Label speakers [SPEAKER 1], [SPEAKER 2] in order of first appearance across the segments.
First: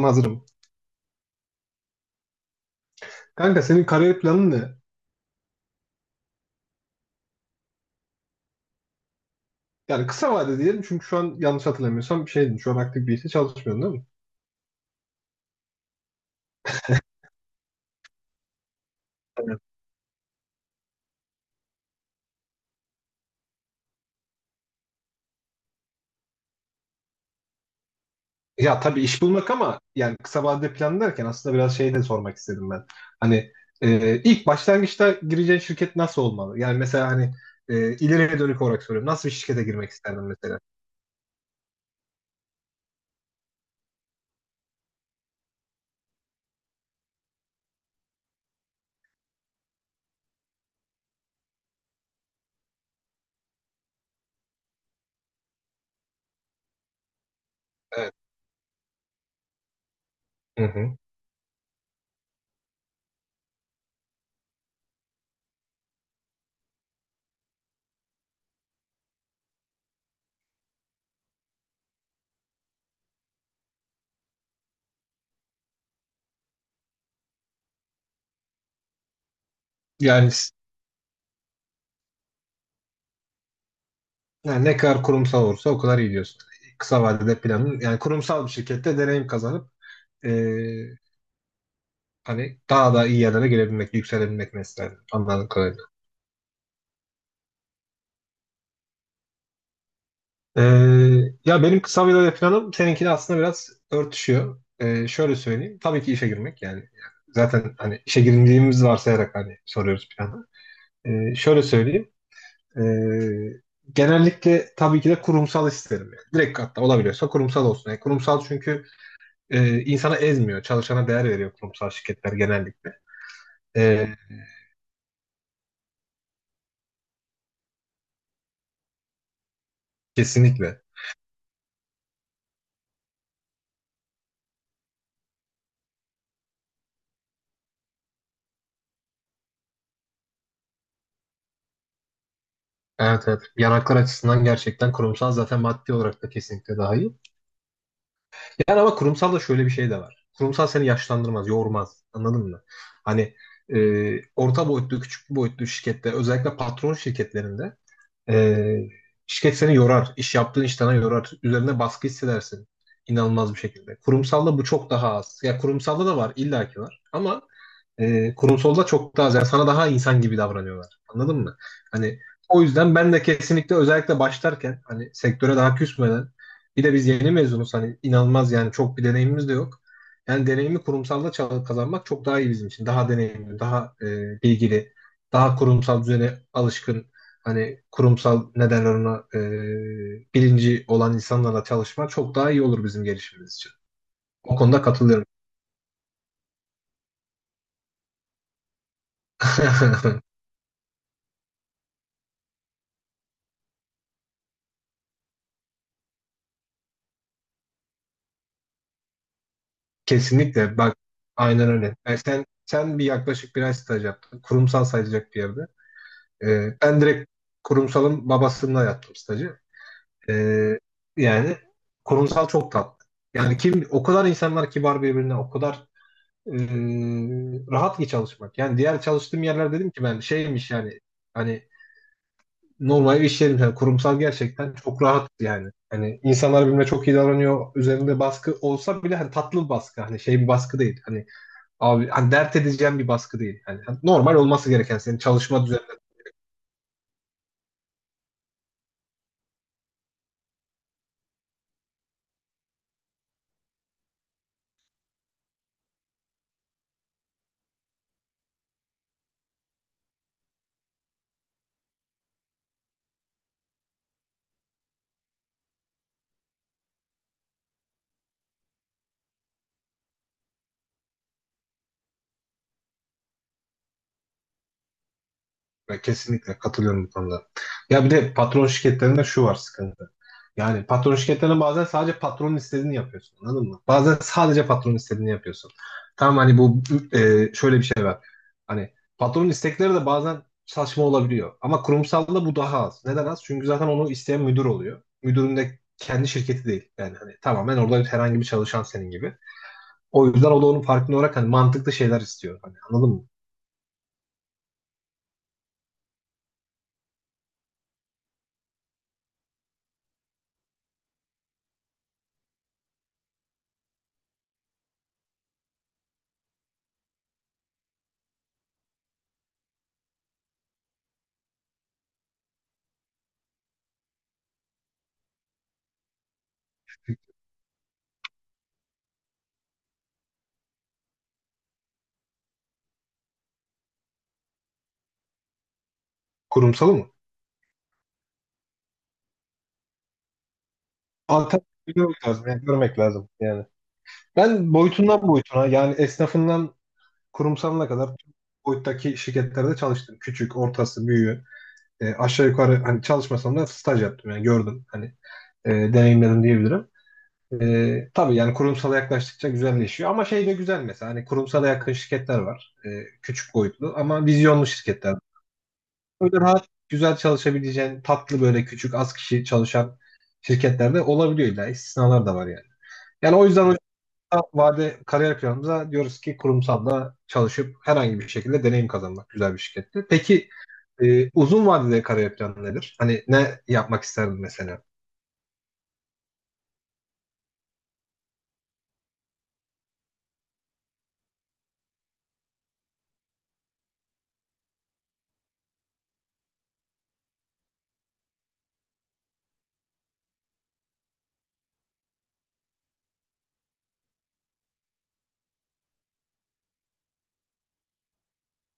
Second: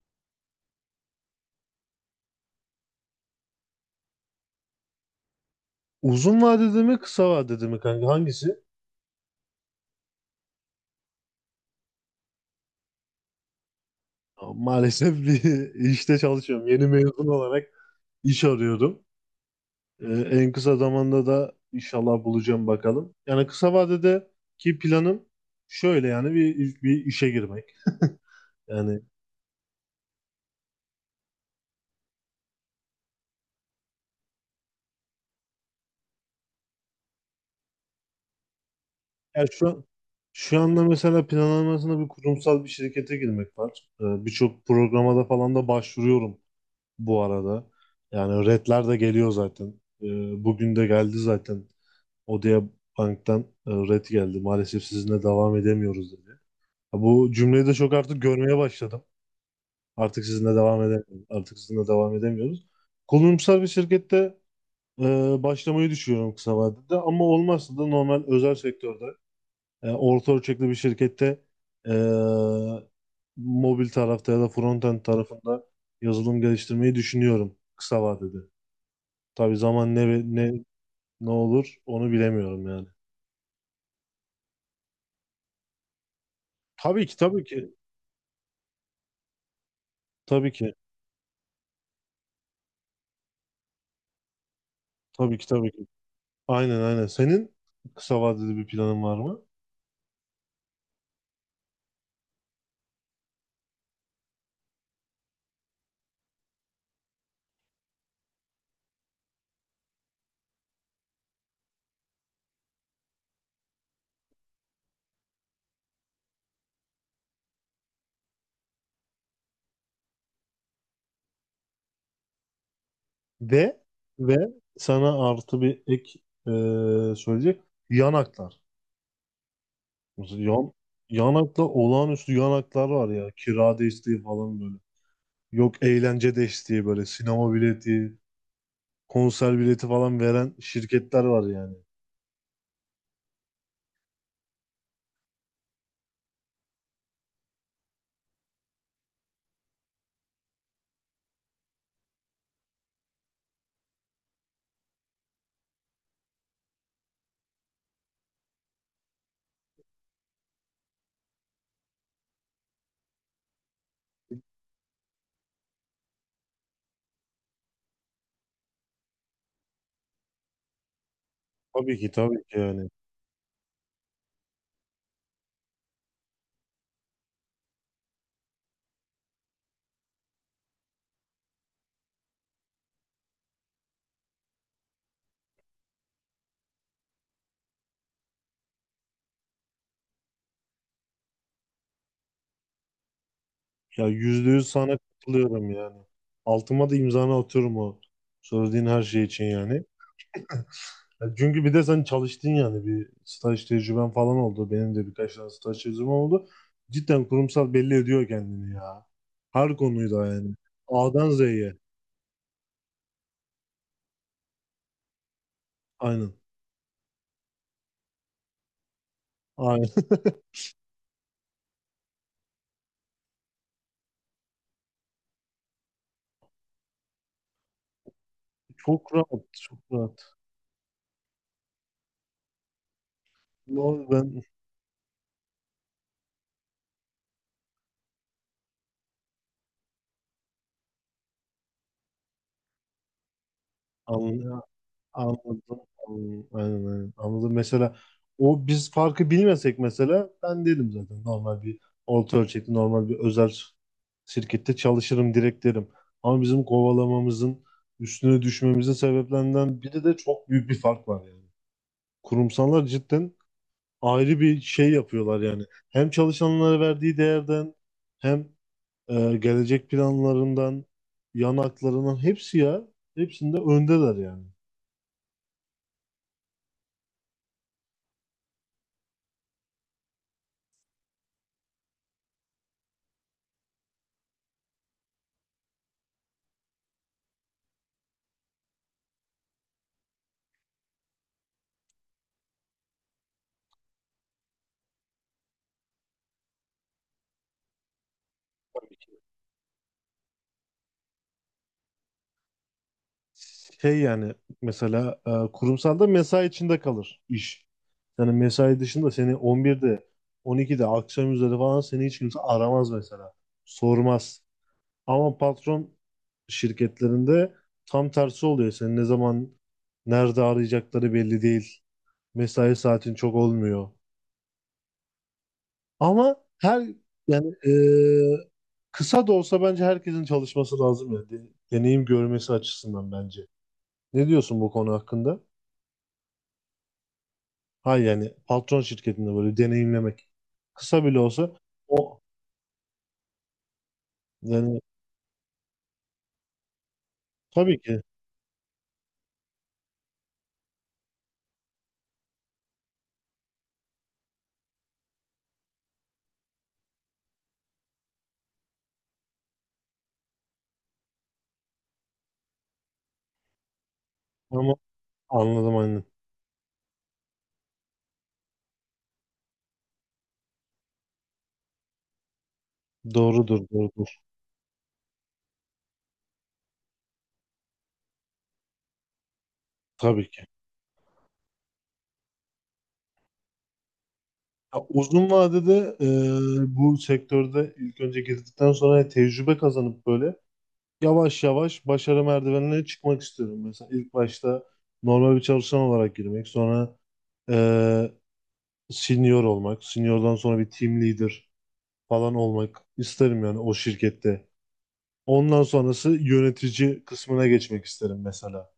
[SPEAKER 1] Hazırım. Kanka senin kariyer planın ne?
[SPEAKER 2] Uzun vadede mi kısa vadede mi kanka hangisi?
[SPEAKER 1] Yani kısa vade diyelim çünkü şu an yanlış hatırlamıyorsam bir şeydin. Şu an aktif bir işte çalışmıyorsun değil mi?
[SPEAKER 2] Maalesef bir işte çalışıyorum. Yeni mezun olarak iş arıyorum.
[SPEAKER 1] Evet.
[SPEAKER 2] Ee, En kısa zamanda da inşallah bulacağım bakalım. Yani kısa vadedeki planım şöyle yani bir işe girmek.
[SPEAKER 1] Ya tabii
[SPEAKER 2] Yani
[SPEAKER 1] iş bulmak ama yani kısa vadede plan derken aslında biraz şey de sormak istedim ben. Hani ilk başlangıçta gireceğin şirket nasıl olmalı? Yani mesela hani ileriye dönük olarak soruyorum. Nasıl bir
[SPEAKER 2] Ya
[SPEAKER 1] şirkete girmek isterdin mesela?
[SPEAKER 2] şu anda mesela planlamasında bir kurumsal bir şirkete girmek var. Birçok programa da falan da başvuruyorum bu arada. Yani redler de geliyor zaten. Bugün de geldi zaten. Odea Bank'tan red geldi. Maalesef sizinle devam edemiyoruz dedi. Ha, bu cümleyi de çok
[SPEAKER 1] Evet.
[SPEAKER 2] artık görmeye başladım. Artık sizinle
[SPEAKER 1] Hı
[SPEAKER 2] devam
[SPEAKER 1] hı.
[SPEAKER 2] edemiyoruz. Artık sizinle devam edemiyoruz. Kurumsal bir şirkette e, başlamayı düşünüyorum kısa vadede, ama olmazsa da normal özel sektörde orta ölçekli bir şirkette e, mobil tarafta ya da frontend tarafında yazılım geliştirmeyi düşünüyorum kısa vadede. Tabii zaman ne
[SPEAKER 1] Yani,
[SPEAKER 2] ne
[SPEAKER 1] s-
[SPEAKER 2] ne olur onu bilemiyorum yani.
[SPEAKER 1] yani ne kadar kurumsal olursa o kadar iyi diyorsun. Kısa
[SPEAKER 2] Tabii ki,
[SPEAKER 1] vadede
[SPEAKER 2] tabii ki.
[SPEAKER 1] planın yani kurumsal bir şirkette deneyim kazanıp e,
[SPEAKER 2] Tabii ki.
[SPEAKER 1] hani daha da iyi yerlere gelebilmek, yükselebilmek mesela
[SPEAKER 2] Tabii ki,
[SPEAKER 1] anladığım
[SPEAKER 2] tabii
[SPEAKER 1] kadarıyla.
[SPEAKER 2] ki. Aynen aynen. Senin kısa vadeli bir planın var mı?
[SPEAKER 1] Ee, ya benim kısa vade planım seninkiyle aslında biraz örtüşüyor. Şöyle söyleyeyim. Tabii ki işe girmek yani. Zaten hani işe girdiğimiz varsayarak hani soruyoruz planı. Şöyle söyleyeyim. Ee, genellikle tabii ki de kurumsal isterim. Yani. Direkt hatta olabiliyorsa kurumsal olsun. Yani kurumsal çünkü insana ezmiyor. Çalışana değer veriyor kurumsal şirketler genellikle.
[SPEAKER 2] Ve
[SPEAKER 1] Ee,
[SPEAKER 2] ve sana artı bir ek söyleyecek. Yanaklar. Mesela
[SPEAKER 1] kesinlikle.
[SPEAKER 2] yanakta olağanüstü yanaklar var ya. Kira desteği falan böyle. Yok eğlence desteği böyle. Sinema bileti, konser bileti falan veren şirketler var yani.
[SPEAKER 1] Evet evet. Yanaklar açısından gerçekten kurumsal zaten maddi olarak da kesinlikle daha iyi. Yani ama kurumsal da şöyle bir şey de var. Kurumsal seni yaşlandırmaz, yormaz. Anladın mı? Hani e, orta boyutlu, küçük boyutlu şirkette özellikle patron şirketlerinde ee, şirket seni yorar. İş yaptığın iş sana yorar. Üzerine baskı hissedersin. İnanılmaz bir şekilde. Kurumsalda bu çok daha az. Ya kurumsalda da var, illaki var. Ama kurumsalda çok daha az. Yani sana daha insan gibi davranıyorlar. Anladın mı?
[SPEAKER 2] Tabii ki,
[SPEAKER 1] Hani
[SPEAKER 2] tabii ki
[SPEAKER 1] o
[SPEAKER 2] yani.
[SPEAKER 1] yüzden ben de kesinlikle özellikle başlarken hani sektöre daha küsmeden bir de biz yeni mezunuz hani inanılmaz yani çok bir deneyimimiz de yok. Yani deneyimi kurumsalda kazanmak çok daha iyi bizim için. Daha deneyimli, daha bilgili, daha kurumsal düzene alışkın hani kurumsal ne derler ona bilinci olan insanlarla çalışma çok daha iyi olur bizim gelişimimiz için.
[SPEAKER 2] Ya yüzde
[SPEAKER 1] O
[SPEAKER 2] yüz
[SPEAKER 1] konuda
[SPEAKER 2] sana
[SPEAKER 1] katılıyorum.
[SPEAKER 2] katılıyorum yani. Altıma da imzanı atıyorum o söylediğin her şey için yani. Ya çünkü bir de sen çalıştın yani bir staj tecrüben falan oldu. Benim de birkaç tane staj tecrübem oldu. Cidden kurumsal belli ediyor kendini ya. Her konuyla yani.
[SPEAKER 1] Kesinlikle. Bak
[SPEAKER 2] A'dan
[SPEAKER 1] aynen
[SPEAKER 2] Z'ye.
[SPEAKER 1] öyle. Yani sen bir yaklaşık bir ay staj yaptın. Kurumsal sayılacak bir yerde.
[SPEAKER 2] Aynen.
[SPEAKER 1] E, ben direkt kurumsalın babasında yaptım stajı.
[SPEAKER 2] Aynen.
[SPEAKER 1] E, yani kurumsal çok tatlı. Yani kim o kadar insanlar kibar birbirine o kadar e, rahat ki çalışmak. Yani diğer
[SPEAKER 2] Çok
[SPEAKER 1] çalıştığım
[SPEAKER 2] rahat.
[SPEAKER 1] yerler
[SPEAKER 2] Çok
[SPEAKER 1] dedim ki ben
[SPEAKER 2] rahat.
[SPEAKER 1] şeymiş yani hani normal iş yerim yani
[SPEAKER 2] Vallahi
[SPEAKER 1] kurumsal
[SPEAKER 2] ben
[SPEAKER 1] gerçekten çok rahat yani. Hani insanlar birbirine çok iyi davranıyor. Üzerinde baskı olsa bile hani tatlı bir baskı. Hani şey bir baskı değil. Hani abi hani dert edeceğim bir baskı değil. Hani normal
[SPEAKER 2] anla-
[SPEAKER 1] olması gereken senin
[SPEAKER 2] anladım.
[SPEAKER 1] çalışma.
[SPEAKER 2] Anladım. Aynen, aynen. Anladım. Mesela o biz farkı bilmesek, mesela ben dedim zaten normal bir orta ölçekli normal bir özel şirkette çalışırım direkt derim. Ama bizim kovalamamızın üstüne düşmemizin sebeplerinden biri de çok büyük bir fark var yani. Kurumsallar cidden ayrı bir şey yapıyorlar yani. Hem çalışanlara verdiği değerden, hem gelecek planlarından, yan haklarından, hepsi ya hepsinde öndeler yani.
[SPEAKER 1] Ben kesinlikle katılıyorum bu konuda. Ya bir de patron şirketlerinde şu var sıkıntı. Yani patron şirketlerinde bazen sadece patronun istediğini yapıyorsun. Anladın mı? Bazen sadece patronun istediğini yapıyorsun. Tamam hani bu şöyle bir şey var. Hani patronun istekleri de bazen saçma olabiliyor. Ama kurumsalda bu daha az. Neden az? Çünkü zaten onu isteyen müdür oluyor. Müdürün de kendi şirketi değil. Yani hani tamamen orada herhangi bir çalışan senin gibi. O yüzden o da onun farkında olarak hani mantıklı şeyler istiyor. Hani anladın mı?
[SPEAKER 2] Şey yani mesela kurumsalda mesai içinde kalır iş. Yani mesai dışında seni 11'de, 12'de, akşam üzeri falan seni hiç kimse aramaz mesela. Sormaz. Ama patron şirketlerinde tam tersi oluyor. Seni ne zaman nerede arayacakları belli değil. Mesai saatin çok olmuyor. Ama her yani kısa da olsa bence herkesin çalışması lazım yani. Deneyim görmesi açısından bence. Ne diyorsun bu konu hakkında?
[SPEAKER 1] Kurumsalı mı?
[SPEAKER 2] Hayır, yani patron şirketinde böyle deneyimlemek. Kısa bile olsa
[SPEAKER 1] Alternatif
[SPEAKER 2] o
[SPEAKER 1] görmek lazım. Yani görmek lazım yani. Ben
[SPEAKER 2] yani
[SPEAKER 1] boyutundan boyutuna yani esnafından
[SPEAKER 2] tabii
[SPEAKER 1] kurumsalına
[SPEAKER 2] ki,
[SPEAKER 1] kadar tüm boyuttaki şirketlerde çalıştım. Küçük, ortası, büyüğü. E, aşağı yukarı hani çalışmasam da staj yaptım yani gördüm. Hani deneyimledim diyebilirim. E, tabii yani kurumsala yaklaştıkça güzelleşiyor. Ama şey de güzel mesela hani kurumsala yakın şirketler var. E, küçük boyutlu ama vizyonlu
[SPEAKER 2] ama
[SPEAKER 1] şirketler.
[SPEAKER 2] anladım aynen.
[SPEAKER 1] Böyle rahat, güzel çalışabileceğin tatlı böyle küçük az kişi çalışan şirketlerde olabiliyor. İlla istisnalar da var yani. Yani o
[SPEAKER 2] Doğrudur,
[SPEAKER 1] yüzden
[SPEAKER 2] doğrudur.
[SPEAKER 1] kısa vade kariyer planımıza diyoruz ki kurumsalla çalışıp herhangi bir şekilde deneyim kazanmak güzel bir şirkette.
[SPEAKER 2] Tabii ki.
[SPEAKER 1] Peki uzun vadede kariyer planı nedir? Hani ne yapmak isterdin
[SPEAKER 2] Ya
[SPEAKER 1] mesela?
[SPEAKER 2] uzun vadede bu sektörde ilk önce girdikten sonra tecrübe kazanıp böyle yavaş yavaş başarı merdivenine çıkmak istiyorum. Mesela ilk başta normal bir çalışan olarak girmek, sonra e, senior olmak, seniordan sonra bir team leader falan olmak isterim yani o şirkette. Ondan sonrası yönetici kısmına geçmek isterim mesela.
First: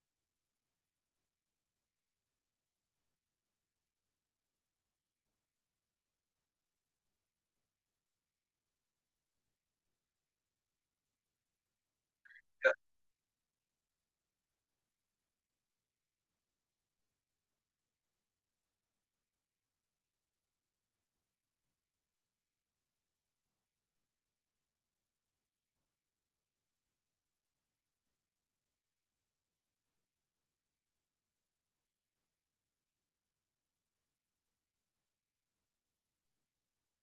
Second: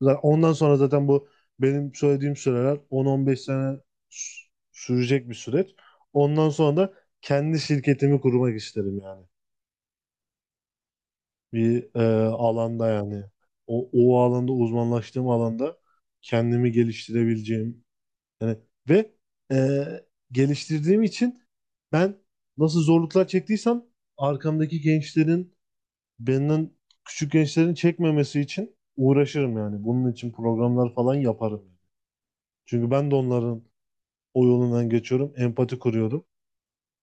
[SPEAKER 2] Zaten ondan sonra zaten bu benim söylediğim süreler 10-15 sene sürecek bir süreç. Ondan sonra da kendi şirketimi kurmak isterim yani. Bir alanda yani. O alanda, uzmanlaştığım alanda, kendimi geliştirebileceğim. Yani ve e, geliştirdiğim için ben nasıl zorluklar çektiysem arkamdaki gençlerin, benden küçük gençlerin çekmemesi için uğraşırım yani. Bunun için programlar falan yaparım. Çünkü ben de onların o yolundan geçiyorum. Empati kuruyorum.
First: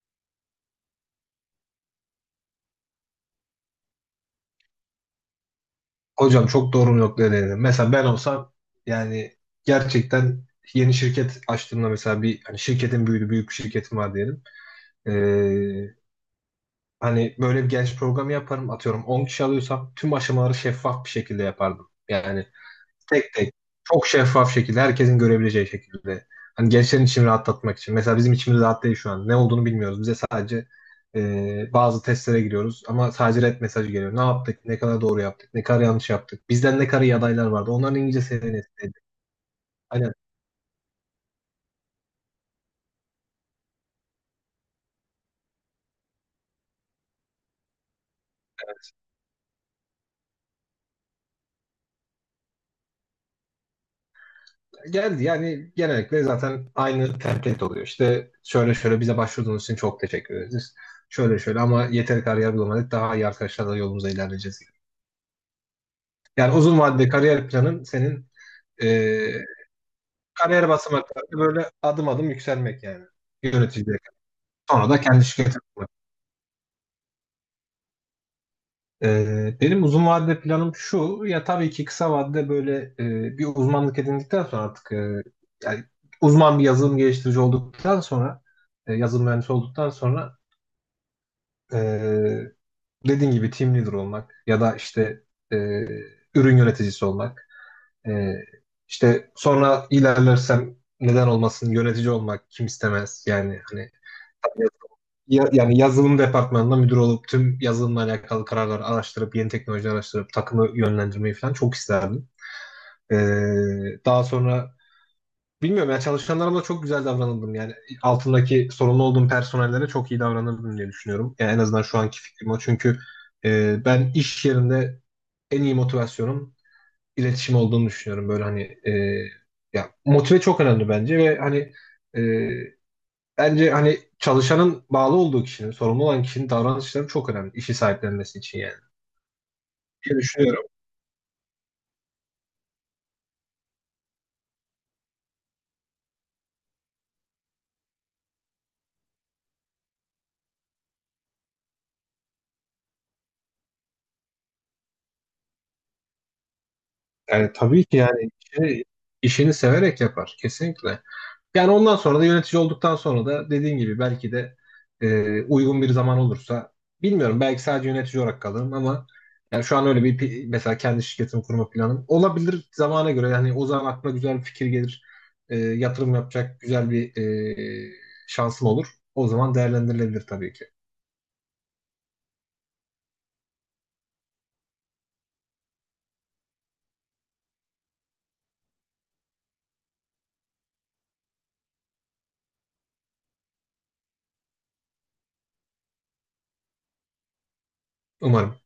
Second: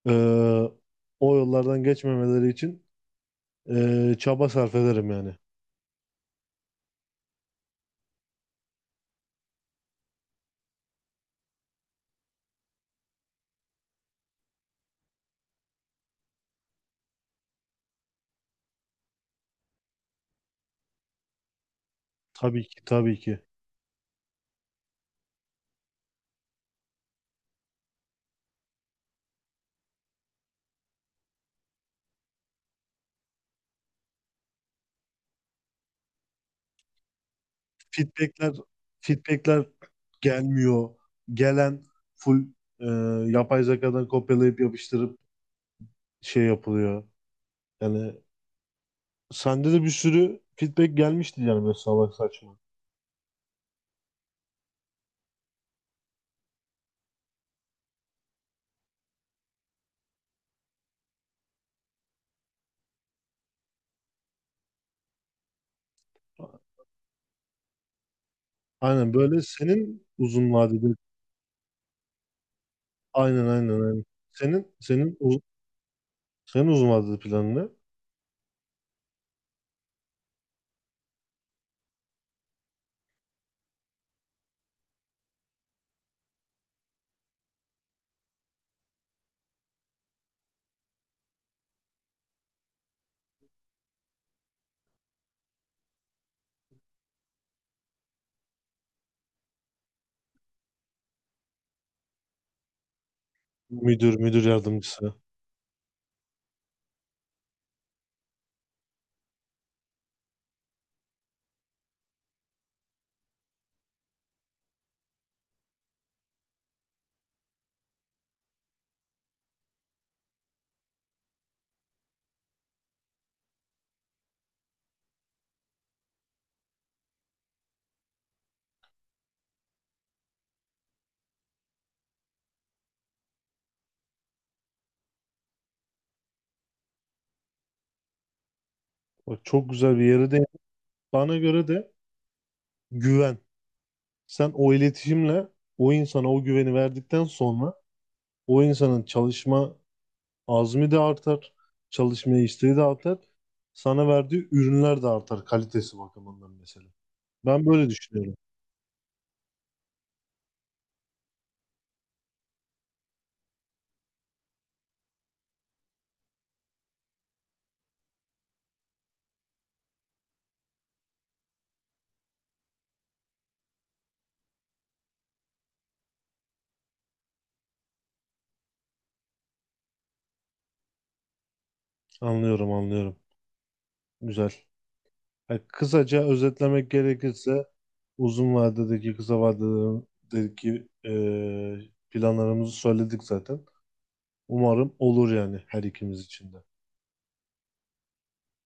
[SPEAKER 2] Ee, O yollardan geçmemeleri için çaba sarf ederim yani.
[SPEAKER 1] Hocam çok doğru bir noktaya değindin. Mesela ben olsam yani gerçekten yeni şirket açtığımda mesela bir hani şirketin büyüdü büyük bir şirketim var diyelim. Ee, hani böyle bir genç programı yaparım atıyorum 10 kişi alıyorsam tüm aşamaları şeffaf bir şekilde yapardım. Yani
[SPEAKER 2] Tabii ki, tabii
[SPEAKER 1] tek
[SPEAKER 2] ki.
[SPEAKER 1] tek. Çok şeffaf şekilde, herkesin görebileceği şekilde. Hani gençlerin içini rahatlatmak için. Mesela bizim içimiz rahat değil şu an. Ne olduğunu bilmiyoruz. Bize sadece bazı testlere giriyoruz ama sadece red mesajı geliyor. Ne yaptık? Ne kadar doğru yaptık? Ne kadar yanlış yaptık? Bizden ne kadar iyi adaylar vardı? Onların İngilizce
[SPEAKER 2] Feedbackler,
[SPEAKER 1] seviyesindeydi.
[SPEAKER 2] feedbackler
[SPEAKER 1] Aynen.
[SPEAKER 2] gelmiyor. Gelen full ee, yapay zekadan kopyalayıp yapıştırıp şey yapılıyor. Yani sende de bir sürü feedback gelmişti yani böyle salak saçma.
[SPEAKER 1] Geldi yani genellikle zaten aynı template oluyor. İşte şöyle şöyle bize başvurduğunuz için çok teşekkür ederiz. Şöyle şöyle ama yeteri kariyer bulamadık. Daha iyi arkadaşlarla yolumuza ilerleyeceğiz. Yani uzun vadede kariyer planın senin e,
[SPEAKER 2] Aynen böyle senin uzun
[SPEAKER 1] kariyer
[SPEAKER 2] vadeli
[SPEAKER 1] basamakları böyle adım adım yükselmek yani.
[SPEAKER 2] aynen aynen
[SPEAKER 1] Yöneticiye
[SPEAKER 2] aynen.
[SPEAKER 1] kadar.
[SPEAKER 2] Senin
[SPEAKER 1] Sonra da
[SPEAKER 2] senin
[SPEAKER 1] kendi
[SPEAKER 2] u-
[SPEAKER 1] şirketi kurmak.
[SPEAKER 2] Senin uzun vadeli planın ne?
[SPEAKER 1] Benim uzun vadede planım şu. Ya tabii ki kısa vadede böyle bir uzmanlık edindikten sonra artık yani uzman bir yazılım geliştirici olduktan sonra yazılım mühendisi olduktan sonra e, dediğin gibi team leader olmak ya da işte e, ürün yöneticisi olmak. E, işte sonra ilerlersem neden olmasın yönetici olmak kim istemez yani hani
[SPEAKER 2] Müdür, müdür yardımcısı.
[SPEAKER 1] Yani yazılım departmanında müdür olup tüm yazılımla alakalı kararları araştırıp yeni teknoloji araştırıp takımı yönlendirmeyi falan çok isterdim. Ee, daha sonra bilmiyorum ya çalışanlarıma çok güzel davranıldım. Yani altındaki sorumlu olduğum personellere çok iyi davranırdım diye düşünüyorum. Yani en azından şu anki fikrim o. Çünkü ben iş yerinde en iyi motivasyonum iletişim olduğunu düşünüyorum. Böyle hani ya motive çok önemli bence ve hani e, bence hani çalışanın bağlı olduğu kişinin, sorumlu olan kişinin davranışları çok önemli. İşi sahiplenmesi için yani.
[SPEAKER 2] Bak çok güzel bir
[SPEAKER 1] Diye
[SPEAKER 2] yere de,
[SPEAKER 1] düşünüyorum.
[SPEAKER 2] bana göre de, güven. Sen o iletişimle o insana o güveni verdikten sonra o insanın çalışma azmi de artar, çalışmaya isteği de artar. Sana verdiği ürünler de artar kalitesi bakımından mesela.
[SPEAKER 1] Yani
[SPEAKER 2] Ben
[SPEAKER 1] tabii
[SPEAKER 2] böyle
[SPEAKER 1] ki yani
[SPEAKER 2] düşünüyorum.
[SPEAKER 1] işini severek yapar. Kesinlikle. Yani ondan sonra da yönetici olduktan sonra da dediğin gibi belki de uygun bir zaman olursa bilmiyorum belki sadece yönetici olarak kalırım ama yani şu an öyle mesela kendi şirketimi kurma planım olabilir zamana göre yani o zaman aklıma güzel bir fikir gelir. E, yatırım yapacak güzel bir şansım olur. O zaman değerlendirilebilir tabii ki.
[SPEAKER 2] Anlıyorum, anlıyorum. Güzel. Yani kısaca özetlemek gerekirse uzun vadedeki, kısa vadedeki planlarımızı söyledik zaten. Umarım olur yani her ikimiz için de.
[SPEAKER 1] Umarım.